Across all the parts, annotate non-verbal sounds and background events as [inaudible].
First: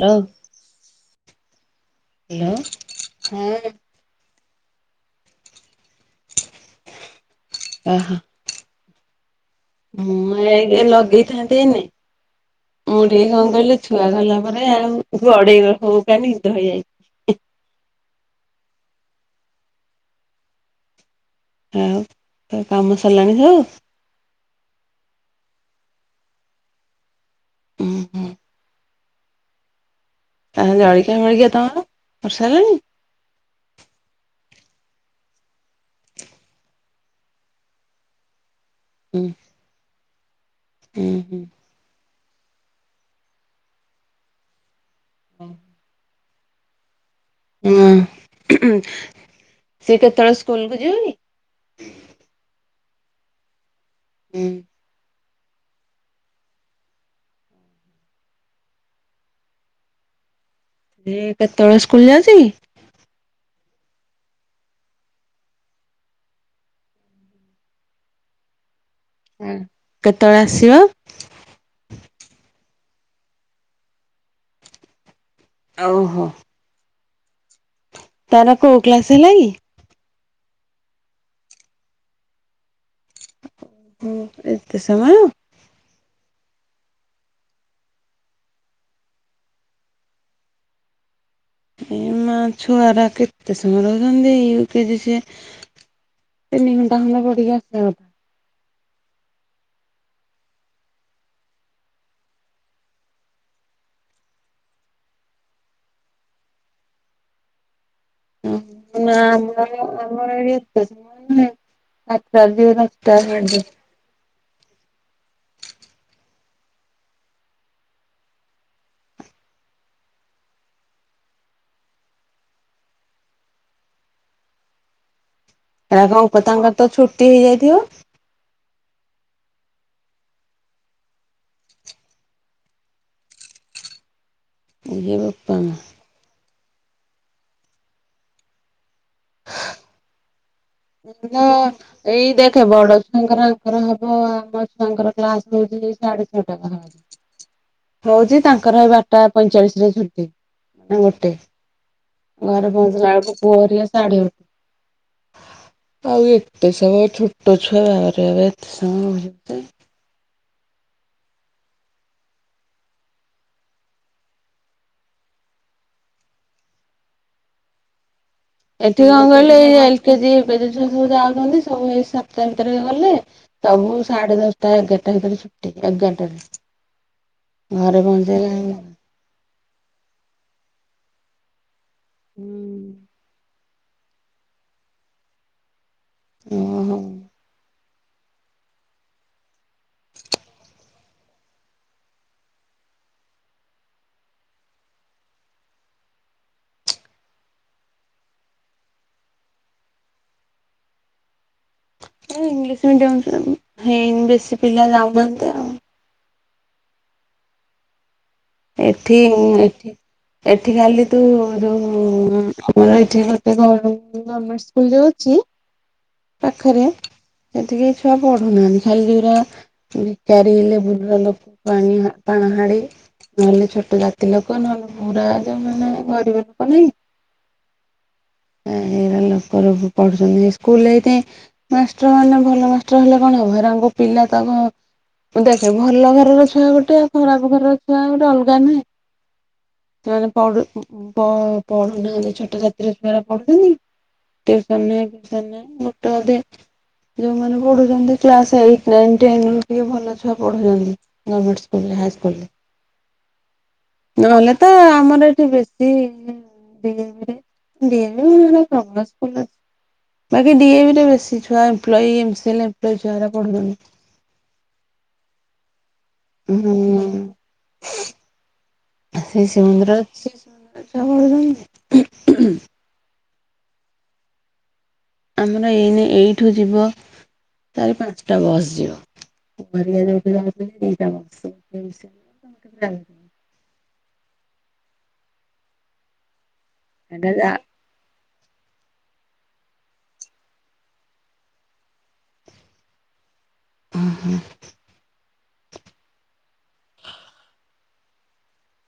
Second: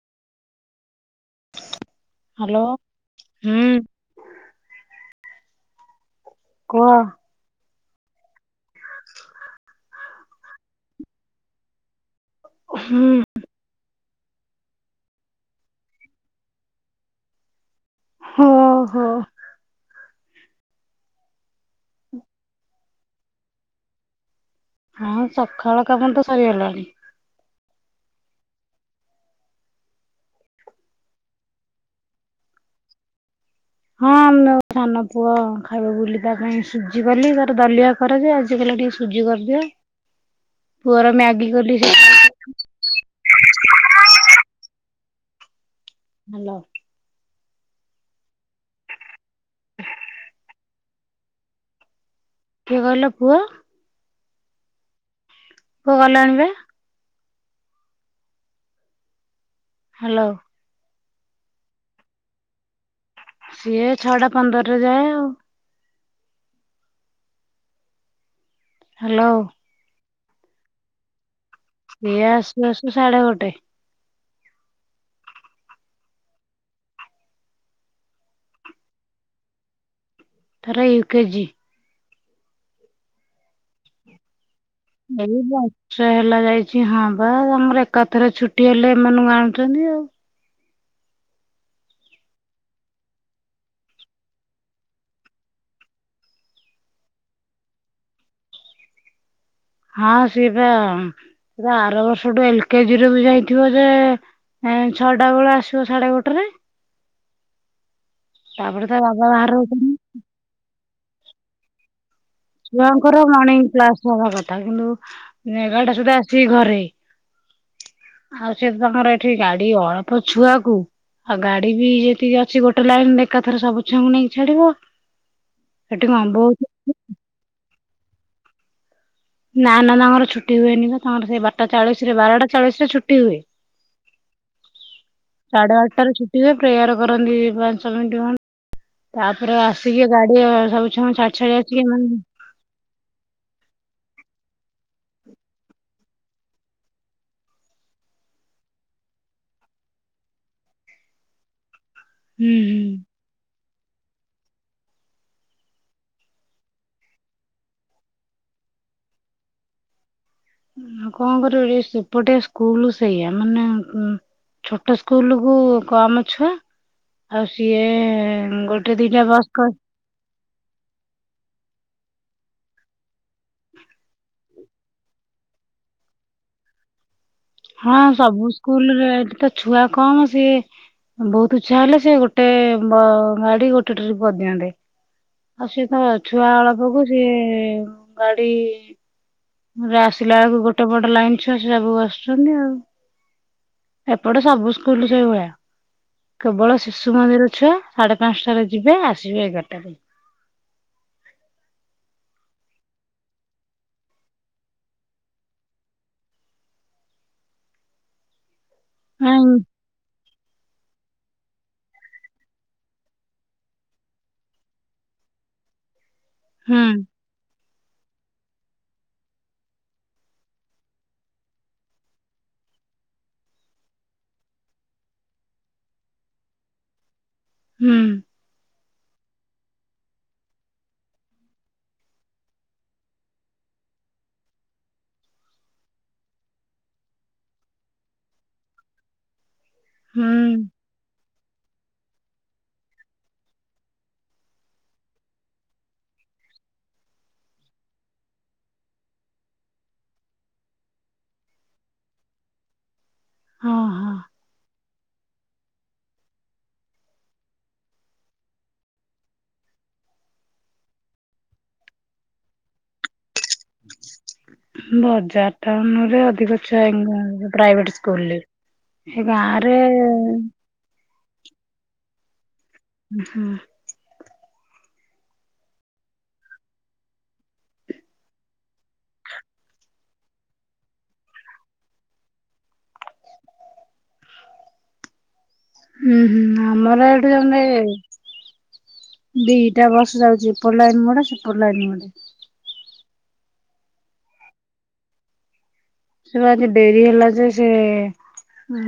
Hello. Hello ହୁଁ କୁହ। ଓ ହ। ହଁ ଏଇନେ ଲଗେଇଥାନ୍ତିନି ମୁଁ ହୁଁ ଟିକେ କଣ କହିଲି। ଛୁଆ ଗଲା ପରେ ଆଉ ଗଡେଇ ହଉ ହଉ କା ନିଦ ହେଇଯାଛି। ହୋ ହୋ। ଆଉ କାମ ସରିଲାଣି କିଲୋ। ହଁ ସକାଳ କାମ ତ ସରିଗଲାଣି। ହୁଁ ହୁଁ। ଆଉ ଜଳିଖିଆ ଫଳିଖିଆ ତମର କରି ସରିଲଣି? ହଁ ଆନୁ ସାନ ପୁଅ ଖାଇବା ବୁଲି ତା ପାଇଁ ସୁଝି କଲି ତାର ଦଲିଆ କରେ ଯେ ଆଜି କାଇଲା ଟିକେ ହୁଁ ସୁଜି କରିଦିଅ ହୁଁ ପୁଅର ହୁଁ। ମ୍ୟାଗି କଲି। ହୁଁ। ହାଲୋ। ହୁଁ ସିଏ କେତେବେଳେ ସ୍କୁଲ୍ କୁ ଯିବକି? କିଏ କହିଲ ପୁଅ? ହୁଁ। ପୁଅ ଗଲେ ଆଣିବା। ହ୍ୟାଲୋ। ସିଏ କେତେବେଳେ ସ୍କୁଲ ଯାଉଛି କି? ସିଏ ଛଅଟା ପନ୍ଦରରେ ଯାଏ ଆଉ। ହ୍ୟାଲୋ କେତେବେଳେ ଆସିବ? ସିଏ ଆସୁ ଆସୁ ସାଢେ ଗୋଟିଏ। ଆଉ ହ। ତାର କୋଉ କ୍ଲାସ ହେଲା କି? ତାର ୟୁ କେଜିି। ହୁଁ ଏ [inaudible] ସେ ହେଲା ଯାଇଛି ହଁ ବା ଆମର ଏକାଥରେ ଛୁଟି ହେଲେ ଏମାନଙ୍କୁ ଆଣୁଛନ୍ତି ଆଉ। ଏ ମା ଛୁଆର କେତେ ସମୟ ରହୁଛନ୍ତିଇ ୟୁ କେଜି ସେ। ତିନି ଘଣ୍ଟା ଖଣ୍ଡେ ପଢ଼ିକି ଆସିବା କଥା। ହଁ ସିଏପା ଆର ବର୍ଷଠୁ ଏଲ୍ କେଜିରୁ ବି ଯାଇଥିବ ଯେ ଛଅଟା ବେଳୁ ଆସିବ ସାଢେ ଗୋଟେରେ ତାପରେ ତା ନାଁ ବାବା ବାହାରେ ନାଁ ରହୁଛନ୍ତି। ଆମର ଏତେ ଆତି ଛୁଆଙ୍କର ରଡି ମର୍ଣ୍ଣିଂ [inaudible] କ୍ଲାସ ହବା କଥା କିନ୍ତୁ ଏଗାର ଟା ସୁଦ୍ଧା ଆସିକି ଘରେ ଆଉ ସେ ତାଙ୍କର ଏଠି ଗାଡି ଅଳ୍ପ ଛୁଆକୁ ଆଉ ଗାଡି ବି ଯେତିକି ଅଛି ଗୋଟେ ଲାଇନରେ ଏକାଥରେ ସବୁ ଛୁଆଙ୍କୁ ନେଇକି ଛାଡିବ। ସେଠି ଏଟା କଣ କପ ବହୁତ ତାଙ୍କର ତ ଛୁଟି ହେଇଯାଇଥିବ? ନାଁ ନାଁ ତାଙ୍କର ଛୁଟି ହୁଏନି ବା ତାଙ୍କର ସେଇ ବାରଟା ଚାଳିଶରେ ବାରଟା ଚାଳିଶ ରେ ଛୁଟି ହୁଏ। ଇଏ ବୋପା ମା ସାଡ଼େ ଆଟଟାରୁ ଛୁ ପିଲେ ପ୍ରେୟାର୍ କରନ୍ତି ପାଞ୍ଚ ମିନିଟ୍ ଖନ୍ ତାପରେ ଆସିକି ଏ ଗାଡି ଏ ସବୁ ଛୁଆ ଛାଡି ସେଦିନ ଛାଡି ଆସିକି ଏମାନେ ଏଇ ଦେଖେ ବଡ ଛୁଆଙ୍କର କର ହବ ଆମ ଛୁଆଙ୍କର କ୍ଲାସ୍ ହଉଛି ଏଇ ସାଢେ ଛଅ ଟା ପାଖାପାଖି। ହଉଚି ତାଙ୍କର ଏ ବାରଟା ପଇଁଚାଳିଶ ରେ ଛୁଟି। ନା ଗୋଟେ। ହୁଁ ଘରେ ପହଞ୍ଚିଲା ବେଳକୁ ପୁଅ ହେରିକା ସାଢେ ଗୋ ଆଉ ଏତେ ସମୟ ଛୋଟ ଛୁଆ ବାବାରେ ବାବା ଏତେ ସମୟ [inaudible] ଆଉ କଣ କରିବୁ, ଏ ସେପଟେ ସ୍କୁଲ୍ ସେଇଆ। ମାନେ ଉଁ, ଛୋଟ ସ୍କୁଲ୍ କୁ କମ୍ ଛୁଆ। ଆଉ ସିଏ ଗୋଟେ ଏଠି କଣ ଦିଟା ବସ୍ କହିଲେ କ ଏଇ ଏଲ୍ କେଜି, ୟୁ କେଜି ଛୁଆ ସବୁ ଯାଉଚନ୍ତି। ସବୁ ଏଇ ସାତ ଟା ଭିତରେ ଗଲେ ସବୁ ସାଢେ ଦଶଟା ଏଗାର ଟା ଭିତରେ ଛୁଟି, ଏଗାର ଟାରେ। ହଁ ସବୁ ସ୍କୁଲ୍ ରେ ଏଠି ତ ଛୁଆ କମ୍ ସିଏ ଅ, ବହୁତୁ ଛୁଆ ହେଲେ ସେ ଗୁଟେ ବ ଗାଡି ଗୋ ଟୋଟାଲେ ପ ଦିଅନ୍ତେ। ଆଉ ସିଏ ତ ଛୁଆ ଓହୋ ଅଳପକୁ ସିଏ ଗାଡି ରେ ଆସିଲା ବେଳକୁ ଗୋଟେ ବଡ ଲାଇନ୍ ଛୁଆ ସେ ସବୁ ଆସୁଛନ୍ତି ଆଉ। ଏପଟେ ସବୁ ସ୍କୁଲ୍ ସେଇ ଭଳିଆ। କେବଳ ଶିଶୁ ମନ୍ଦିର ଛୁଆ ସାଢେ ପାନ୍ସଟାରେ ଯିବେ ଆସିବେ ଏଗାରଟା ରେ। ଏ ଇଂଲିଶ ମିଡିୟମ୍ [inaudible] ହେଇନି ବେଶୀ ପିଲା ଯାଉ ନାହାନ୍ତି ଆଉ। ଏଠି ହୁଁ ଏଠି ଏଠି ଖାଲି ତୁ ଯୋଉ ଉଁ, ଆମର ଏଠି ଗୋଟେ ଗମେଣ୍ଟ ଏଇ ଗମେଣ୍ଟ ସ୍କୁଲ୍ ଯୋଉ ଅଛି ପାଖରେ, ହୁଁ ସେଠି କେହି ଛୁଆ ପଢୁନାହାନ୍ତି। ଖାଲି ଯୋଉ ରା ଭିକାରି ହେଲେ ଗୁରୁଜନ ପାଣି ହାଁ ପାଣ ହାଡି ନହେଲେ ଛୋଟ ଜାତି ଲୋକ, ନହେଲେ ପୁରା ଯୋଉ ମାନେ ଗରିବ ଲୋକ ନାଇଁ। ହୁଁ। ଏ ହେଇରା ଲୋକ ସବୁ ପଢ଼ୁଛନ୍ତି, ହେ ସ୍କୁଲ୍ ରେ ଏଇଥିପାଇଁ ମାଷ୍ଟର୍ ମାନେ ଭଲ ମାଷ୍ଟର୍ ହେଲେ କଣ ହବ ହେଇରାଙ୍କୁ ପିଲା ତାଙ୍କ ମୁଁ ଦେଖେ ଭଲ ଘରର ଛୁଆ ଗୋଟେ ଆଉ ଖରାପ ଘରର ଛୁଆ ଗୋଟେ ଅଲଗା ନୁହେଁ? ସେମାନେେ ହୁଁ ପଢୁ ପ-ପଢୁ ନାହାନ୍ତି ଛୋଟ ଜାତିର ହେଉଡା ପଢୁଛନ୍ତି କି, ଟିଭସନ ଫିଉସନ ନାହିଁ। ଗୋଟେ ଅଧେ ଯୋଉମାନେ ପଢୁଚ଼ନ୍ତି କ୍ଲାସ୍ ଏଇଟି ନାଇନ୍ ଟେନ୍ ରୁ ଟିକେ ଭଲ ଛୁଆ ପଢୁଚନ୍ତି। ଗମେଣ୍ଟ ସ୍କୁଲ୍ ରେ ହାଇ ସ୍କୁଲ୍ ରେ। ହଁ ହଁ ନହେଲେ ତ ଆମର ଏଠି ବେଶୀ [inaudible] ଡିଏଭି [unintelligible] ସ୍କୁଲ୍ ରେ ବାକି ଡିଏବି ରେ ବେଶି ଛୁଆ employee, M C L, employee ଛୁଆ ଗୁରା ପଢୁଚନ୍ତି। ବଜାର ଟାଉନ୍ ରେ ଅଧିକ ହୁଁ ଛୁଆ ଏଇନେ ପ୍ରାଇଭେଟ୍ ସ୍କୁଲ୍ ରେ। ହେ ଗାଁରେ ପାଠ ପଢୁଚନ୍। ଏ ହଁ। ଆମର ଏଇନେ ଏଇଠୁ ଯିବ ତାର ପାଞ୍ଚଟା ବସ୍ ଯିବ [inaudible] ଯାଉ ଉଁ, ହୁଁ ଆମର ଏଇଠୁ ଯାଉ ଏଟା ଯା ନେ ଦିଟା ବସ୍ ଯାଉଚି ଏପଟ ଲାଇନ୍ ଗୋଟେ। ସେପଟ ଲାଇନ୍ ଗୋଟେ। ଅଁ, ହଁ। ସେ ପା ଆଜି ଡେରି ହେଲା ଯେ ସେ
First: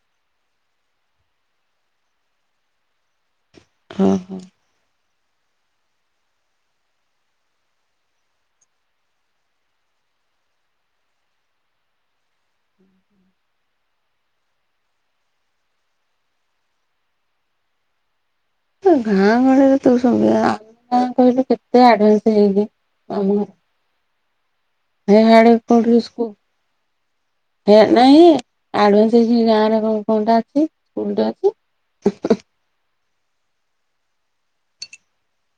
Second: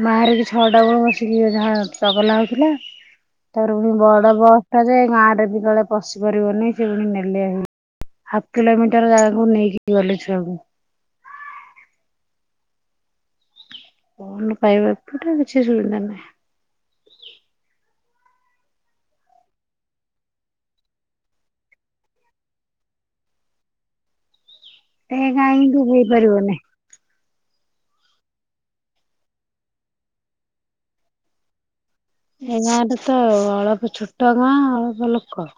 ମାରି କି ଛଅଟା ବେଳୁ ବସିକି ଯାହା ଚଗଲା ହଉଥିଲା। ତାପରେ ପୁଣି ବଡ ଓହୋ। ବସ୍ ଟା ଯେ ଗାଁ ରେ ବି କାଳେ ପଶି ପାରିବନି, ସେ ପୁଣି ନେଲେ ହେଇ। ହାଫ୍ କିଲୋମିଟର ଜାଗାକୁ ନେଇକି ଗଲେ ଛୁଆକୁ। ହୁଁ [inaudible] ପାଇବ ଏପଟେ କିଛି ସୁବିଧା ନାହିଁ। ଏ ଗାଁ ଗହଳିରେ ତ ସୁବିଧା କହିଲୁ କେତେ ଆଡଭାନ୍ସ ହେଇକି [unintelligible] ଏ ସାଡେ ଗାଁକୁ କୋଉଠି [unintelligible] ହେଇପାରିବନି ହେ ନାଇଁ [unintelligible] ହେଇଚି ଗାଁ ରେ କଣ କଣଟା ଅଛି ସ୍କୁଲ୍ ଟେ ଅଛି ଏ ଗାଁରେ ତ ଅଳପ ଛୋଟ ଗାଁ ଅଳପ ଲୋକ।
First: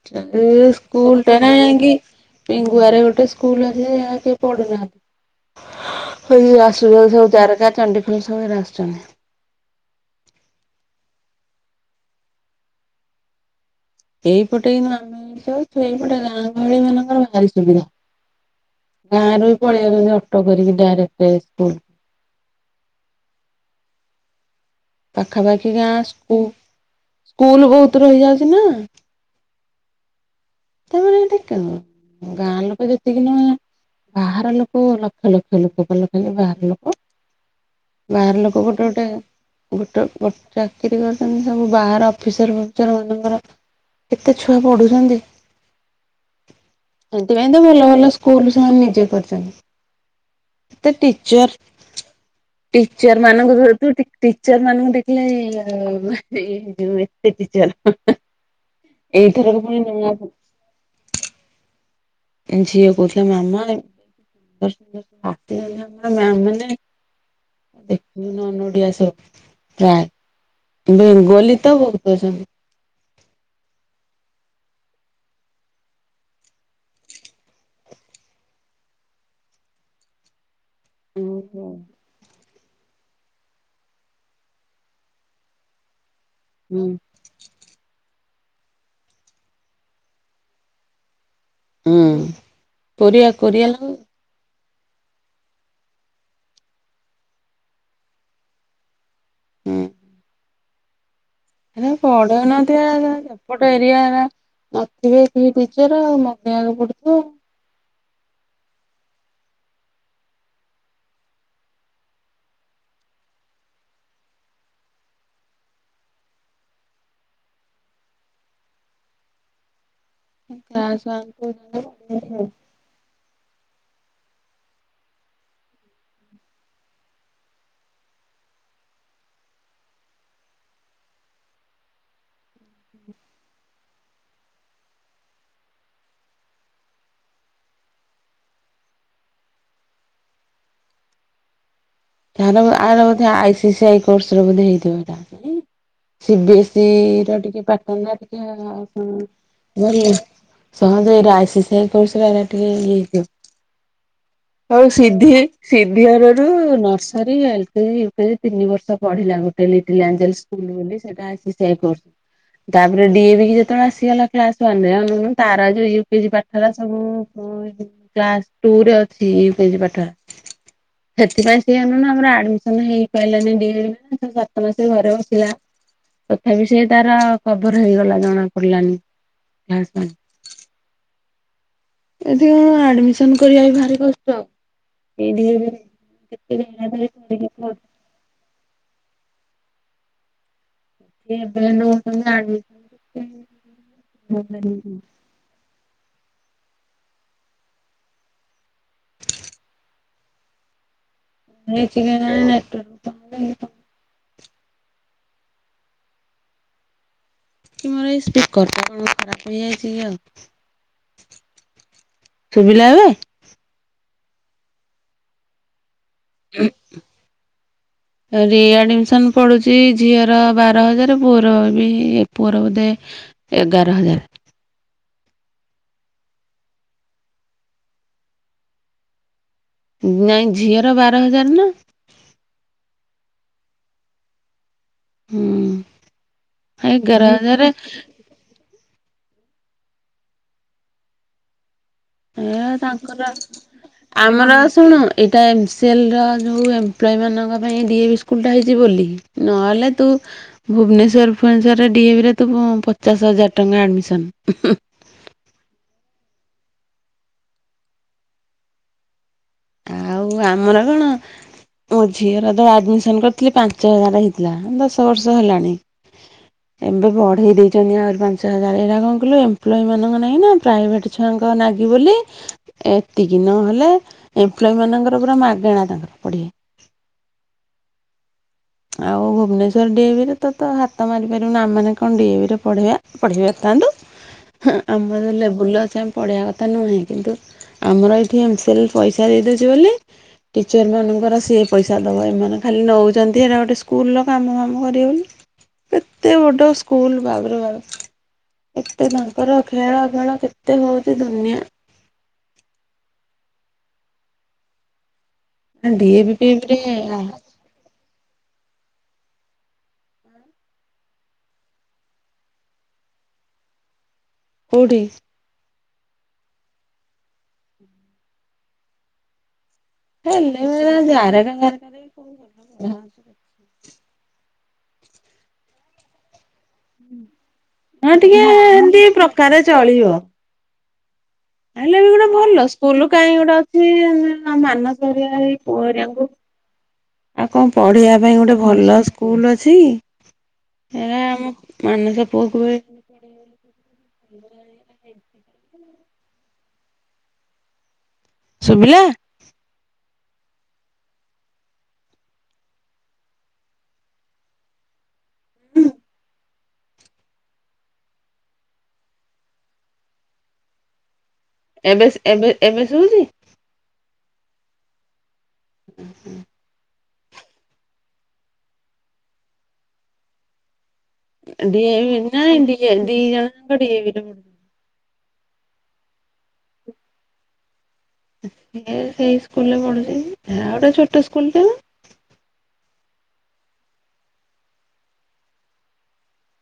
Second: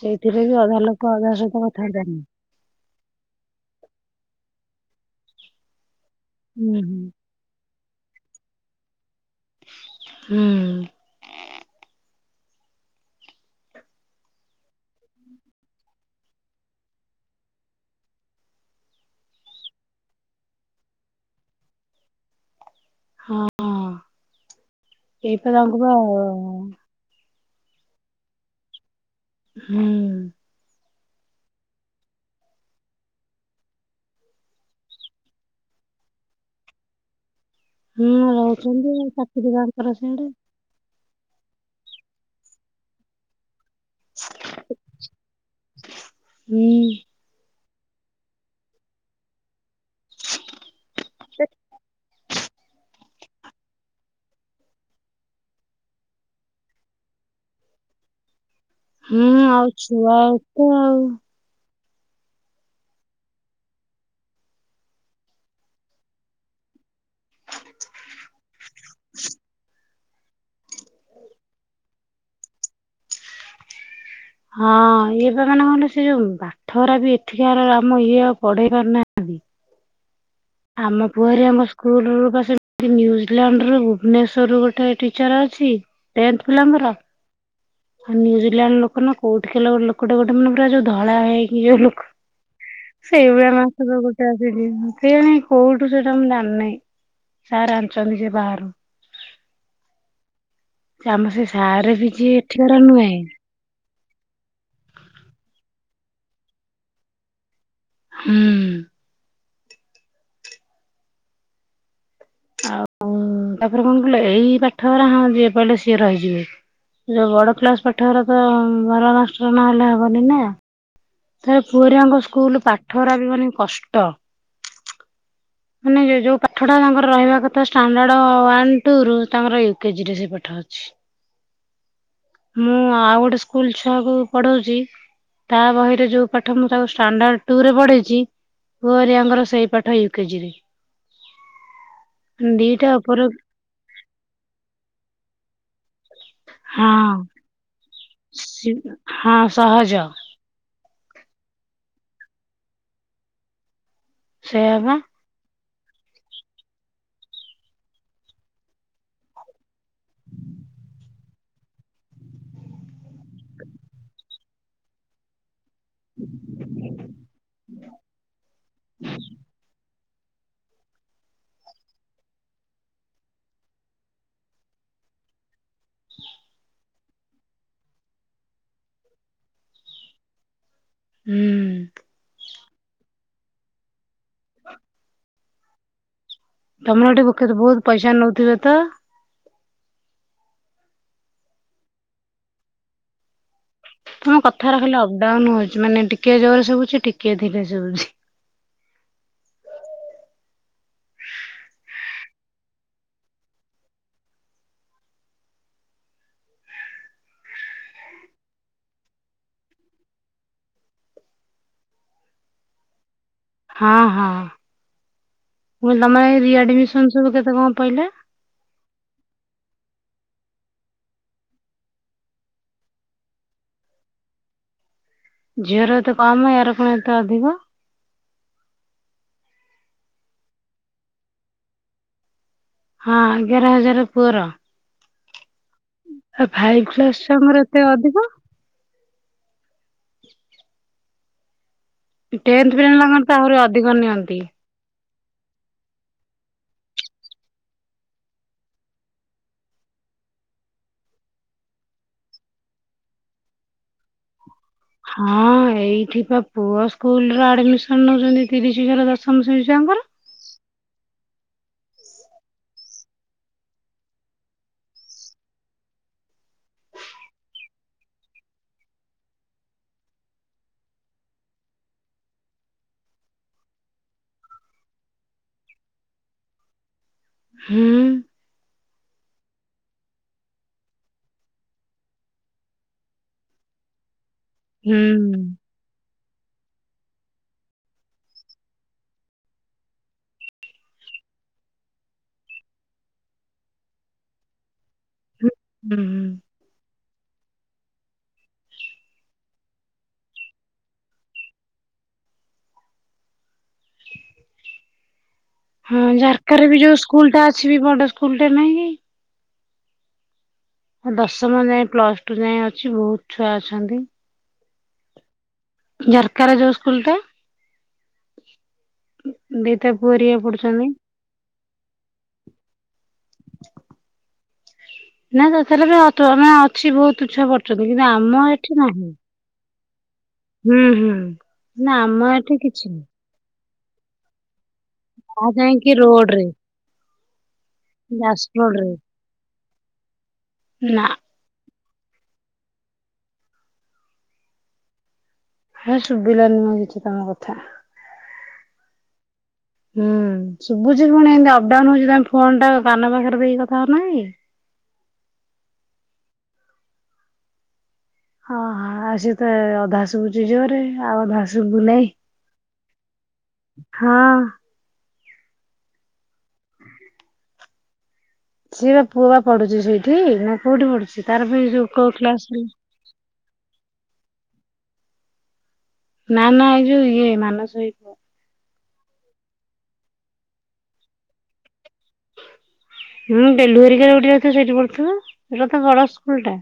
ସେଇଥିରେ ଏ ବି ଅଧା ଲୋକ ଅଧା ସ୍କୁଲଟା ନା ସହିତ ଯାଇକି କଥାଆର୍ତା ନାହିଁ। ପିଙ୍ଗୁଆରେ ଗୋଟେ ସ୍କୁଲ୍ ଅଛି [unintelligible] କିଏ ପଢୁନାହାନ୍ତି। ହୁଁ [unintelligible] ହୁଁ। ସବୁ ତାରକା ଚଣ୍ଡିଖୋଲ ସବୁ ଏରା ଆସୁଚନ୍ତି। ହୁଁ। ଏଇପଟେ କିନ୍ତୁ ଆମେ [unintelligible] ଏଇପଟେ ଗାଁ ଗହଳି ମାନଙ୍କର ଭାରି ସୁବିଧା। ଗାଁରୁ ବି ପଳେଇଆଉଚନ୍ତି ଅଟୋ କରିକି ଡାଇରେକ୍ଟେ ସ୍କୁଲ୍। ହଁ। ଏଇପା ପାଖାପାଖି ତାଙ୍କୁ ବା ଗାଁ ହୁଁ। ସ୍କୁ ସ୍କୁଲ୍ ବହୁତ୍ ରହିଯାଉଚି ନାଁ। ହୁଁ। ତାପରେ [unintelligible] ଗାଁ ଲୋକ ଯେତିକି ନୁହେଁ ବାହାର ଲୋକ ଲକ୍ଷ-ଲକ୍ଷ ଲୋକ [unintelligible] ବାହାର ଲୋକ। ହୁଁ ବାହାର ଲୋକ ରହୁଛନ୍ତି ଚାକିରି ତାଙ୍କର ଗୋଟେ-ଗୋଟେ-ଗୋଟେ ସିଆଡେ ଗୋ ଚାକିରୀ କରୁଚନ୍ତି ସବୁ ବାହାର ଅଫିସର ଫଫିସର ମାନଙ୍କର କେତେ ଛୁଆ ପଢୁଛନ୍ତି। ହୁଁ। ସେଥିପାଇଁ ତ ଭଲ-ଭଲ ସ୍କୁଲୁ ସେମାନେ ନିଜେ କରିଚନ୍ତି। [unintelligible] ଟିଚର୍ ଟି ଚର୍ ମାନଙ୍କୁ ଟିଚର୍ ମାନଙ୍କୁ ଦେଖିଲେ [unintelligible] ଏତେ ଟିଚର୍ ହେଁ-ହେଁ। ଁ ହୁଁ ଆଉ ଛୁଆ ତ ଆଉ। ଝିଅ କହୁଥିଲା ମାମା [unintelligible] ଦେଖିବୁ ନନ୍ ଓଡ଼ିଆ ସବୁ। ପ୍ରାୟ ବେଙ୍ଗୋଲି ତ ବହୁତ୍ ଅଛନ୍ତି। ହଁ ଇଏ ବା ମାନେ କଣ କହିଲୁ ସେ ଯୋଉ ବା ଠରା ବି ଏଠିକାର ଆମ ଇଏ ଆଉ ପଢେଇ ପାରୁନାହାନ୍ତି। ଆମ ପୁଅ ଓହୋ। ହେରିଆଙ୍କ ସ୍କୁଲରୁ ବା ସେ ନ୍ୟୁଜିଲାଣ୍ଡ ରୁ ଭୁବନେଶ୍ଵର ରୁ ଗୋଟେ ଟିଚର୍ ଅଛି ଟେନ୍ଥ ହୁଁ ପିଲାଙ୍କର। ଆଉ ନ୍ୟୁଜିଲାଣ୍ଡ ଲୋକ ନା କୋଉଠିକା ଲୋକଟେ ଗୋଟେ ମାନେ ପୁରା ଯୋଉ ଧଳା ହେଇ ଯଉ ହୁଁ ଲୋକ କୋରିଆ ସେଇଭଳିଆ କୋରିଆ ଲୋକ [unintelligible] [unintelligible] କେଜାଣି କୋଉଠୁ ସେଟା ମୁଁ ଜାଣିନେଇଁ, ସାର୍ ଆଣିଛନ୍ତି ସେ ବାହାରୁ। ହୁଁ ସେ ଆମ ସେ ସାରରେ ବି ଯଏ ଏଠିକାର ନୁହେଁ। ଗୋଟ ଏରିଆର ନଥିବେ କେହି ଟିଚର୍ ଆଉ ମଗେଇବାକୁ ପଡୁଥିବ ଆଉ। ହୁଁ। ଆଉ ତାପରେ କଣ କହିଲ ଏଇ ପାଠରା ହଁ ଯିଏ ପାଇଲେ ସିଏ ରହିଯିବେ। ଯୋଉ ବଡ କ୍ଲାସ୍ ପାଠ ଗୁରାକ ଭଲ ମାଷ୍ଟର ନହେଲେ ହବନି ନା। ଖ ଶ [inaudible] [unintelligible] ପୁଅ ହେରିଅଙ୍କ ସ୍କୁଲ୍ ପାଠରା ବି ମାନେ କଷ୍ଟ। [unintelligible] ମାନେ ଯୋଉ ପାଠଟା ତାଙ୍କର ରହିବା କଥା ଷ୍ଟାଣ୍ଡାର୍ଡ ୱାନ ଟୁ ରୁ ତାଙ୍କର ୟୁକେଜିରେ ସେ ପାଠ ଅଛି। ମୁଁ ଆଉ ଗୋଟେ ସ୍କୁଲ୍ ଛୁଆକୁ ପଢ଼ୋଉଚି। ତା ବହିରେ ଯୋଉ ପାଠ ମୁଁ ତାକୁ ଷ୍ଟାଣ୍ଡାର୍ଡ ଟୁ ରେ ପଢେଇଚି। ପୁଅ ହେରିଆଙ୍କର ସେଇ ପାଠ ୟୁକେଜି ରେ। [unintelligible] ଦିଟା ଆର ଉପର ବୋଧେ ଆଇ ସି ସି ଆଇ କୋର୍ସର ବୋଧେ ହେଇଥିବ ହେଇଟା। ସିବ ଏସ୍ ଇ ହଁ ର ଟିକେ ପ୍ୟାଟର୍ନ ଟା ଟିକେ ହଁ ସହଜ [unintelligible] ସେମିତିରେ ଆଇ ସି ସି ଆଇ କୋର୍ସରେ ଆକା ଟିକେ ଇଏ ହେଇଯିବ ସେଇଆ ଆଉ ବା ସିଦ୍ଧି ସିଧିଆର ର ନ [inaudible] ସରି ଏଲକେଜି ୟୁକେଜି ତିନି ବର୍ଷ ପଢିଲା ଗୋଟେ ଲିଟିଲ ଏଞ୍ଜେଲ ସ୍କୁଲ ବୋଲି ତାର ଭି ସେ କୋର୍ସ ତାପରେ ଡି ଏ ଭି କୁ ଯେତେବେଳେ ଆସିଗଲା କ୍ଲାସ ୱାନ ରେ ତାର ୟୁକିଜି ପାଠରା ସବୁ କ୍ଲାସ ଟୁ ରେ ଅଛି ୟୁକେଜି ପାଠ ସେଥିପାଇଁ ସେ ଆମର ଆଡମିସନ ହେଇପାରିଲାନି ଟି ସାତ ମାସରେ ଘରେ ବସିଲା ତଥାପି ସେ ତାର କଭର୍ ହେଇଗଲା ଜଣା ପଡିଲାନି ଆଜ୍ଞା ହୁଁ ଏଠି କଣ ଆଡମିସନ କରିବା ବି ଭାରି କଷ୍ଟ ଏଠି ହେଲେ ତମର ଗୋଟେ ପଖେ ତ ବହୁତ ପଇସା ନଉଥିବେ ତ ଏବେ ନହେଲେ ଆଡମିନ୍ ତମ କଥାର ଖାଲି ଅପ ଡାଉନ ହଉଛି ମାନେ ଟିକେ ଜୋରରେ ଶୁଭୁଛି ଟିକେ ଧୀରେ ଶୁଭୁଛି ହ [inaudible] ନେଟୱର୍କ ପାଉନି କଣ କି ମୋର ଏଇ ସ୍ପିକର ଟା କଣ ଖରାପ ହେଇଯାଇଛି କି ଆଉ? ଶୁଭିଲା ଏବେ ହଁ ହଁ ମାନେ ରିଆଡମିସନ ସବୁ କେତେ କଣ ପଇଲା ରିଆଡମିସନ ପଡୁଛି ଝିଅର ବାର ହଜାର ପୁଅର ବି ପୁଅର ବୋଧେ ଏଗାର ହଜାର ଝିଅର ଏତେ କମ ୟାର କଣ ଏତେ ଅଧିକ ନାଇଁ ଝିଅର ବାର ହଜାର ନା ହଁ ଏଗାର ହଜାର ପୁଅର ହୁଁ ଫାଇଭ କ୍ଲାସ ଏଗାର ଛୁଆଙ୍କର ହଜାର ଏତେ ଅଧିକ ଏ ଟେନ୍ଥ ପିଲାଙ୍କର ତାଙ୍କର ତ ଆହୁରି ଅଧିକ ନିଅନ୍ତି। ଆମର ଶୁଣ ଏଇଟା ଏମ୍ସିଏଲର ଯୋଉ ଏମ୍ପ୍ଲୟ ମାନଙ୍କ ପାଇଁ ଡିଏ ବି ସ୍କୁଲ ଟା ହେଇଛି ବୋଲି ନହେଲେ ତୁ ଭୁବନେଶ୍ୱର ଫୁନେଶ୍ୱର ଡିଏ ଭି ରେ ତ ପଚାଶ ହଜାର ଟଙ୍କା ଆଡ଼ମିସନ୍ ହଁ ଏଇଥିବା ପୁଅ ସ୍କୁଲ ର ଆଡମିଶନ ନଉଛନ୍ତି ତିରିଶ ଥର ଦଶମ ଶ୍ରେଣୀ ତାଙ୍କର ଆଉ ଆମର କଣ ମୋ ଝିଅର ତ ଆଡ଼ମିସନ କରିଥିଲି ପାଞ୍ଚ ହଜାର ହେଇଥିଲା ଦଶ ବର୍ଷ ହେଲାଣି ଏବେ ବଢେଇ ଦେଇଛନ୍ତି ଆହୁରି ପାଞ୍ଚ ହଜାର ଏଇଟା କଣ କିଲୁ ଏମ୍ପଲ ମାନଙ୍କ ନାଇଁ ନା ପ୍ରାଇଭେଟ୍ ଛୁଆଙ୍କ ନାଗି ବୋଲି ଏତିକି ନହେଲେ ଏମ୍ପ୍ଲୋମାନଙ୍କର ପୁରା ମାଗେଣା ତାଙ୍କର ପଡ଼ିିବେ ହୁଁ ଆଉ ଭୁବନେଶ୍ୱର ଡିଏଭିରେ ତ ତ ହାତ ମିପାରିବୁନି ଆମ ମାନେ କଣ ଡିଏଭିରେ ପଢେଇବା ପଢ଼େଇ ପାରୁଥାନ୍ତେ ହୁଁ ଆମର ଲେବୁଲ ଅଛମ ପଢ଼ିବା କଥା ନୁହେଁ କିନ୍ତୁ ଆମର ଏଇଠି ଏମ୍ସିଏଲ ପଇସା ଦେଇ ଦେେଉଛି ବୋଲି ଟିଚର ମାନଙ୍କର ସିଏ ପଇସା ଦବ ଏମାନେ ଖାଲି ନେଉଛନ୍ତି ଦେହରା ଗୋଟେ ସ୍କୁଲର କାମ କାମ କରିଗନ ଏତେ ହୁଁ। ବଡ଼ ସ୍କୁଲ ବାାବରେ ବା ଏତେ ତାଙ୍କର ଖେଳ ଖେଳ କେତେ ହଉଛି ଦୁନିଆ ହଁ ଡିଏଭି ଝାରକାରେ ବି ଫିଏଭିରେ ଯୋଉ ସ୍କୁଲ ଟା ଅଛି ବଡ ସ୍କୁଲ ଟା ନହିଁ କି ଦଶମ ଯାଏ ପ୍ଲସ ଟୁ ଯାଏଁ ଅଛି ବହୁତ ଛୁଆ ଅଛନ୍ତି କଡ଼ି ଜରକାର ଯୋଉ ସ୍କୁଲ ତ ଦିଟ ପୁଆ ପଡୁଛନ୍ତି ଯହାର କ ନା ସେଥରେ ବି ଆମେ ଅଛି ବହୁତଛୁଆ ପଛନ୍ତି କିନ୍ତୁ ଆମ ଏଠି ନାହିଁ କରେ ଚଳିବ ହୁଁ ହୁଁ ନା ତାଲେ ବି ଗୋଟେ ଆମ ଏଠି ଭଲ କିଛି ନାହିଁ ସ୍କୁଲ କାହିଁ ଗୋଟେ ଅଛି ମାନ ଆଉ ଇ ଯାଇକି କୁଅଆଙ୍କୁ ରୋଡ ରେ ଆଉ କଣ ପଢିବା ପାଇଁ ଗୋଟେ ଯାଜପୁର ଭଲ ରୋଡରେ ସ୍କୁଲ ଅଛି ନା ହେ ଆମ ମାନସ ପୁଅକୁଳେ ହ ଶୁଭିଲାନି ମ କିଛି ତମ କଥା ଶୁଭିଲା ହୁଁ ଶୁଭୁଛି ପୁଣି ଏମତି ଅପଡାଉନ ହଉଛି ତମେ ଫୋନ ଟା କାନ ପାଖରେ ଦେଇକି କଥା ହଉନା କି ହଁହଁ ଆଉ ସଏ ତ ଅଧା ଶୁଛି ଜୋରେ ଆଉ ଅଧା ଏମ୍ ଶୁଭୁନେଇ। ଏସ୍ ଏମ୍ସ୍ ଏମ୍ ଏସ୍ ହେଉଛି ହଁ ହୁଁ ହୁଁ ସିଏ ବା ପୁଅ ବା ପଢୁଛି ସେଇଠି ନା କୋଉଠି ପଢୁଛି ତାର ଯୋଉ କୋଉ ଡିଏଭି କ୍ଲାସ ନାଇଁ ଦି ଜ ପଡ଼ିୁ ନା ନା ଏଇ ଯୋଉ ଇଏ ମାନସ ହେଇପ ସେଇ ସ୍କୁଲରେ ପଢୁଛି ଗୋଟେ ଛୋଟ ସ୍କୁଲରେ ହଁ ବେଲୁରରେ ଗୋଟେ ଅ ସେଇଠି ପଢୁଥିବ ଏଟ ତ ବଡ ସ୍କୁଲ ଟା